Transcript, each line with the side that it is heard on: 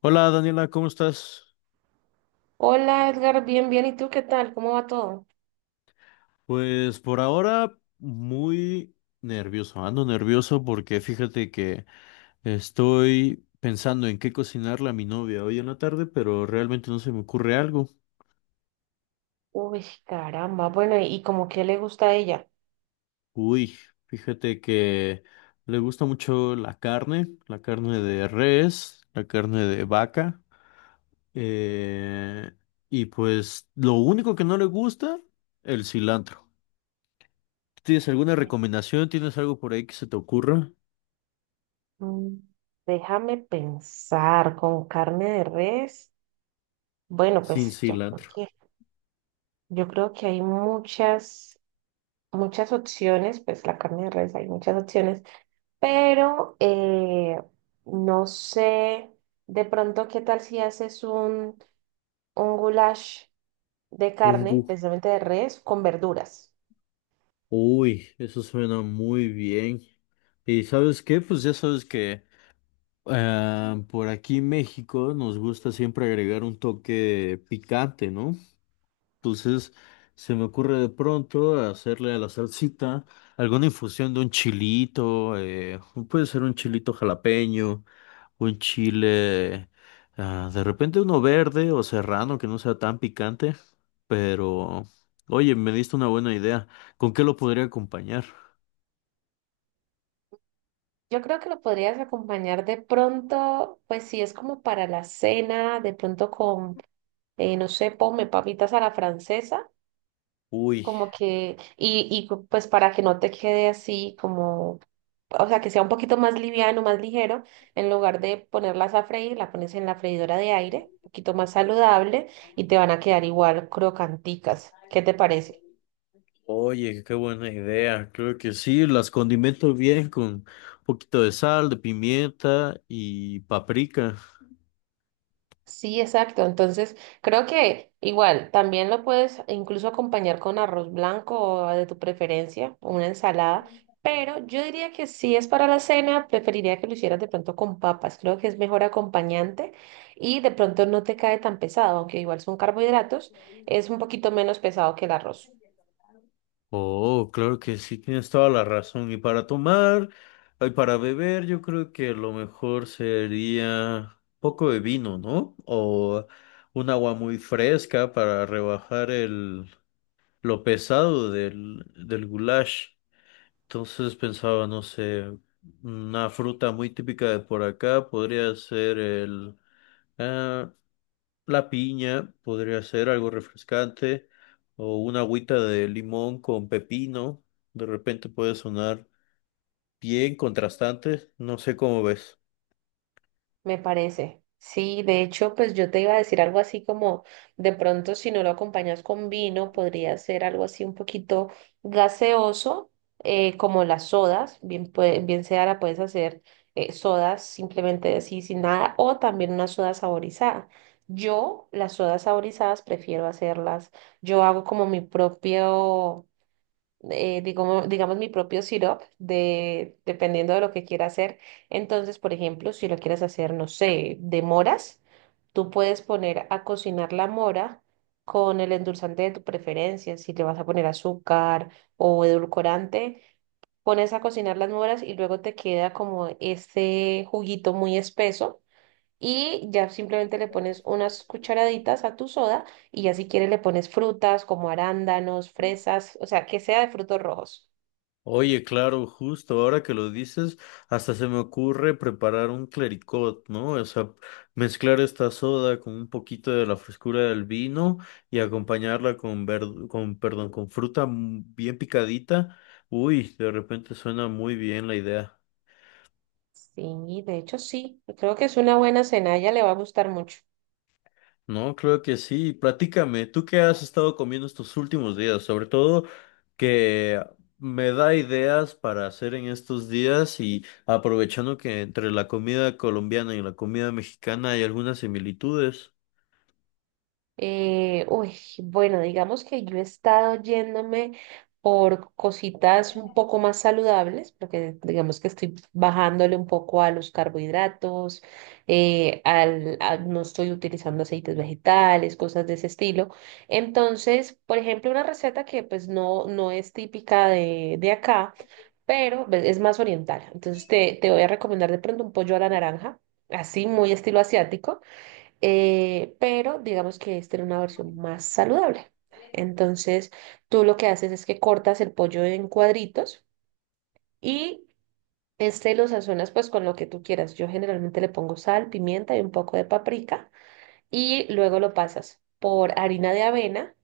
left: Hola Daniela, ¿cómo estás?
right: Hola Edgar, bien, bien. ¿Y tú qué tal? ¿Cómo va todo?
left: Pues por ahora muy nervioso, ando nervioso porque fíjate que estoy pensando en qué cocinarle a mi novia hoy en la tarde, pero realmente no se me ocurre algo.
right: Uy, caramba. Bueno, ¿y como qué le gusta a ella?
left: Uy, fíjate que le gusta mucho la carne de res, la carne de vaca, eh, y pues lo único que no le gusta, el cilantro. ¿Tienes alguna recomendación? ¿Tienes algo por ahí que se te ocurra?
right: Mm, Déjame pensar, con carne de res. Bueno,
left: Sin
right: pues
left: cilantro.
right: yo creo que hay muchas, muchas opciones, pues la carne de res hay muchas opciones, pero no sé, de pronto, ¿qué tal si haces un goulash de
left: Un gu.
right: carne, precisamente de res, con verduras?
left: Uy, eso suena muy bien. ¿Y sabes qué? Pues ya sabes que por aquí en México nos gusta siempre agregar un toque picante, ¿no? Entonces, se me ocurre de pronto hacerle a la salsita alguna infusión de un chilito, puede ser un chilito jalapeño, un chile, ah, de repente uno verde o serrano que no sea tan picante, pero, oye, me diste una buena idea. ¿Con qué lo podría acompañar?
right: Yo creo que lo podrías acompañar de pronto, pues si es como para la cena, no sé, ponme papitas a la francesa,
left: Uy,
right: como que, pues para que no te quede así como, o sea, que sea un poquito más liviano, más ligero, en lugar de ponerlas a freír, la pones en la freidora de aire, un poquito más saludable, y te van a quedar igual crocanticas. ¿Qué te parece?
left: oye, qué buena idea. Creo que sí, las condimento bien con un poquito de sal, de pimienta y paprika.
right: Sí, exacto. Entonces, creo que igual también lo puedes incluso acompañar con arroz blanco o de tu preferencia, o una ensalada. Pero yo diría que si es para la cena, preferiría que lo hicieras de pronto con papas. Creo que es mejor acompañante y de pronto no te cae tan pesado, aunque igual son carbohidratos, es un poquito menos pesado que el arroz.
left: Oh, claro que sí, tienes toda la razón. Y para tomar, y para beber, yo creo que lo mejor sería un poco de vino, ¿no? O un agua muy fresca para rebajar el, lo pesado del goulash. Entonces pensaba, no sé, una fruta muy típica de por acá podría ser el, ah, la piña podría ser algo refrescante o una agüita de limón con pepino. De repente puede sonar bien contrastante. No sé cómo ves.
right: Me parece. Sí, de hecho, pues yo te iba a decir algo así como, de pronto si no lo acompañas con vino, podría ser algo así un poquito gaseoso, como las sodas, bien, bien sea la puedes hacer sodas simplemente así sin nada, o también una soda saborizada. Yo las sodas saborizadas prefiero hacerlas, yo hago como mi propio digamos, mi propio syrup, de, dependiendo de lo que quiera hacer. Entonces, por ejemplo, si lo quieres hacer, no sé, de moras, tú puedes poner a cocinar la mora con el endulzante de tu preferencia, si le vas a poner azúcar o edulcorante, pones a cocinar las moras y luego te queda como ese juguito muy espeso. Y ya simplemente le pones unas cucharaditas a tu soda y ya si quieres le pones frutas como arándanos, fresas, o sea, que sea de frutos rojos.
left: Oye, claro, justo ahora que lo dices, hasta se me ocurre preparar un clericot, ¿no? O sea, mezclar esta soda con un poquito de la frescura del vino y acompañarla con con, perdón, con fruta bien picadita. Uy, de repente suena muy bien la idea.
right: Sí, de hecho sí, creo que es una buena cena, a ella le va a gustar mucho.
left: No, creo que sí. Platícame, ¿tú qué has estado comiendo estos últimos días? Sobre todo que me da ideas para hacer en estos días y aprovechando que entre la comida colombiana y la comida mexicana hay algunas similitudes.
right: Uy, bueno, digamos que yo he estado yéndome por cositas un poco más saludables, porque digamos que estoy bajándole un poco a los carbohidratos, no estoy utilizando aceites vegetales, cosas de ese estilo. Entonces, por ejemplo, una receta que no es típica de acá, pero pues, es más oriental. Entonces, te voy a recomendar de pronto un pollo a la naranja, así muy estilo asiático pero digamos que esta era una versión más saludable. Entonces, tú lo que haces es que cortas el pollo en cuadritos y este lo sazonas pues con lo que tú quieras. Yo generalmente le pongo sal, pimienta y un poco de paprika y luego lo pasas por harina de avena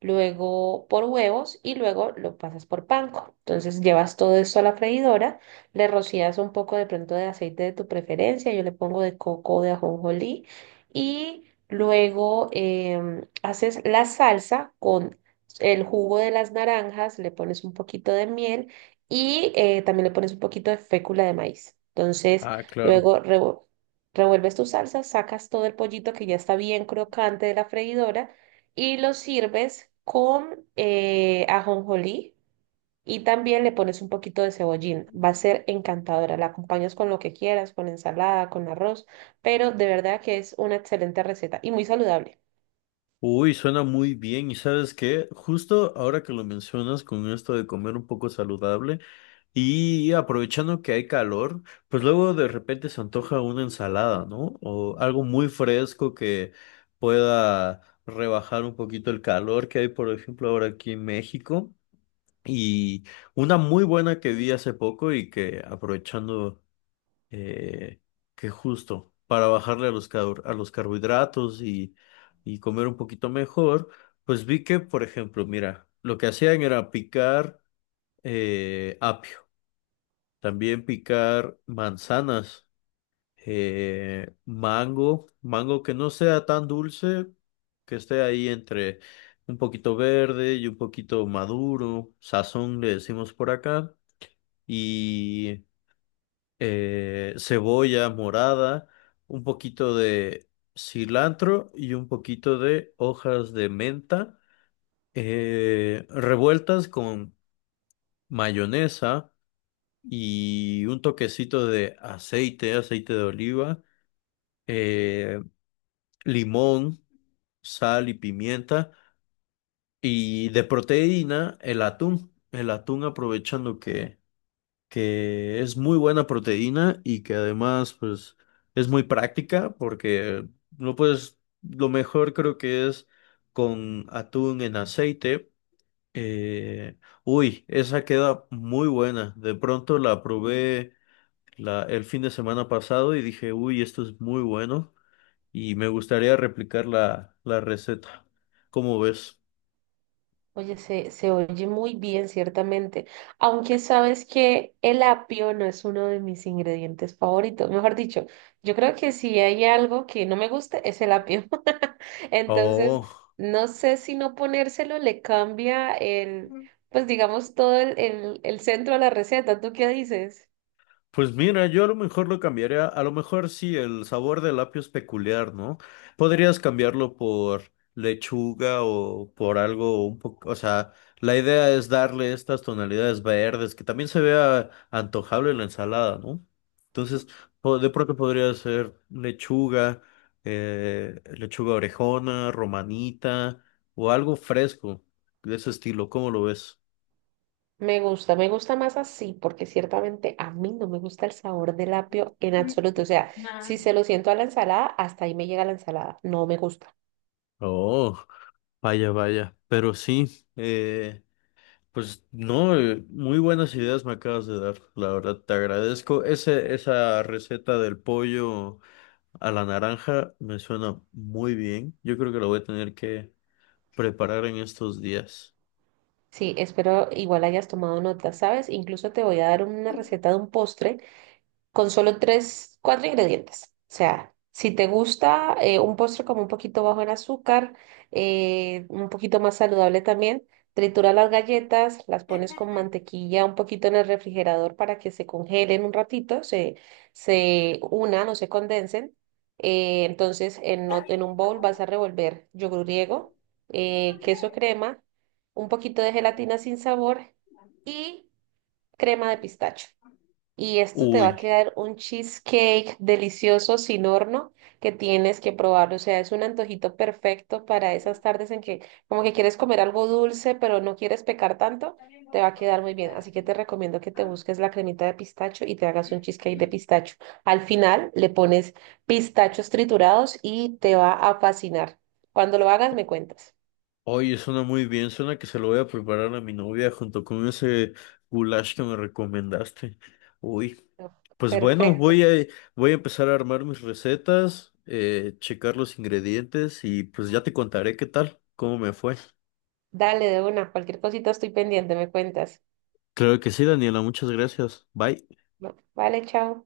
right: luego por huevos y luego lo pasas por panko. Entonces llevas todo esto a la freidora, le rocías un poco de pronto de aceite de tu preferencia, yo le pongo de coco o de ajonjolí y luego haces la salsa con el jugo de las naranjas, le pones un poquito de miel y también le pones un poquito de fécula de maíz. Entonces
left: Ah, claro.
right: luego revuelves tu salsa, sacas todo el pollito que ya está bien crocante de la freidora y lo sirves con ajonjolí y también le pones un poquito de cebollín. Va a ser encantadora. La acompañas con lo que quieras, con ensalada, con arroz, pero de verdad que es una excelente receta y muy saludable.
left: Uy, suena muy bien. ¿Y sabes qué? Justo ahora que lo mencionas con esto de comer un poco saludable y aprovechando que hay calor, pues luego de repente se antoja una ensalada, ¿no? O algo muy fresco que pueda rebajar un poquito el calor que hay, por ejemplo, ahora aquí en México. Y una muy buena que vi hace poco y que aprovechando eh, que justo para bajarle a a los carbohidratos y comer un poquito mejor, pues vi que, por ejemplo, mira, lo que hacían era picar apio, también picar manzanas, mango, mango que no sea tan dulce, que esté ahí entre un poquito verde y un poquito maduro, sazón le decimos por acá, y cebolla morada, un poquito de cilantro y un poquito de hojas de menta, revueltas con mayonesa y un toquecito de aceite, aceite de oliva, eh, limón, sal y pimienta y de proteína el atún aprovechando que es muy buena proteína y que además pues es muy práctica porque lo puedes, lo mejor creo que es con atún en aceite. Eh, uy, esa queda muy buena. De pronto el fin de semana pasado y dije, uy, esto es muy bueno y me gustaría replicar la receta. ¿Cómo ves?
right: Oye, se oye muy bien, ciertamente. Aunque sabes que el apio no es uno de mis ingredientes favoritos. Mejor dicho, yo creo que si hay algo que no me guste es el apio. Entonces,
left: Oh.
right: no sé si no ponérselo le cambia el, pues digamos, todo el centro de la receta. ¿Tú qué dices?
left: Pues mira, yo a lo mejor lo cambiaría, a lo mejor sí, el sabor del apio es peculiar, ¿no? Podrías cambiarlo por lechuga o por algo un poco, o sea, la idea es darle estas tonalidades verdes que también se vea antojable en la ensalada, ¿no? Entonces, de pronto podría ser lechuga, lechuga orejona, romanita o algo fresco de ese estilo, ¿cómo lo ves?
right: Me gusta más así, porque ciertamente a mí no me gusta el sabor del apio en absoluto. O sea, si se lo siento a la ensalada, hasta ahí me llega la ensalada. No me gusta.
left: Oh, vaya, vaya, pero sí, Pues no, muy buenas ideas me acabas de dar, la verdad, te agradezco. Esa receta del pollo a la naranja me suena muy bien. Yo creo que la voy a tener que preparar en estos días.
right: Sí, espero igual hayas tomado nota, ¿sabes? Incluso te voy a dar una receta de un postre con solo tres, cuatro ingredientes. O sea, si te gusta un postre como un poquito bajo en azúcar, un poquito más saludable también, tritura las galletas, las pones con mantequilla un poquito en el refrigerador para que se congelen un ratito, se unan o se condensen. Entonces, en un bowl vas a revolver yogur griego, queso crema, un poquito de gelatina sin sabor y crema de pistacho. Y esto te va a
left: Uy,
right: quedar un cheesecake delicioso sin horno que tienes que probarlo. O sea, es un antojito perfecto para esas tardes en que como que quieres comer algo dulce, pero no quieres pecar tanto. Te va a quedar muy bien. Así que te recomiendo que te busques la cremita de pistacho y te hagas un cheesecake de pistacho. Al final le pones pistachos triturados y te va a fascinar. Cuando lo hagas, me cuentas.
left: oye, suena muy bien, suena que se lo voy a preparar a mi novia junto con ese goulash que me recomendaste. Uy, pues bueno,
right: Perfecto.
left: voy a empezar a armar mis recetas, checar los ingredientes y pues ya te contaré qué tal, cómo me fue.
right: Dale de una. Cualquier cosita estoy pendiente, me cuentas.
left: Claro que sí, Daniela, muchas gracias. Bye.
right: Vale, chao.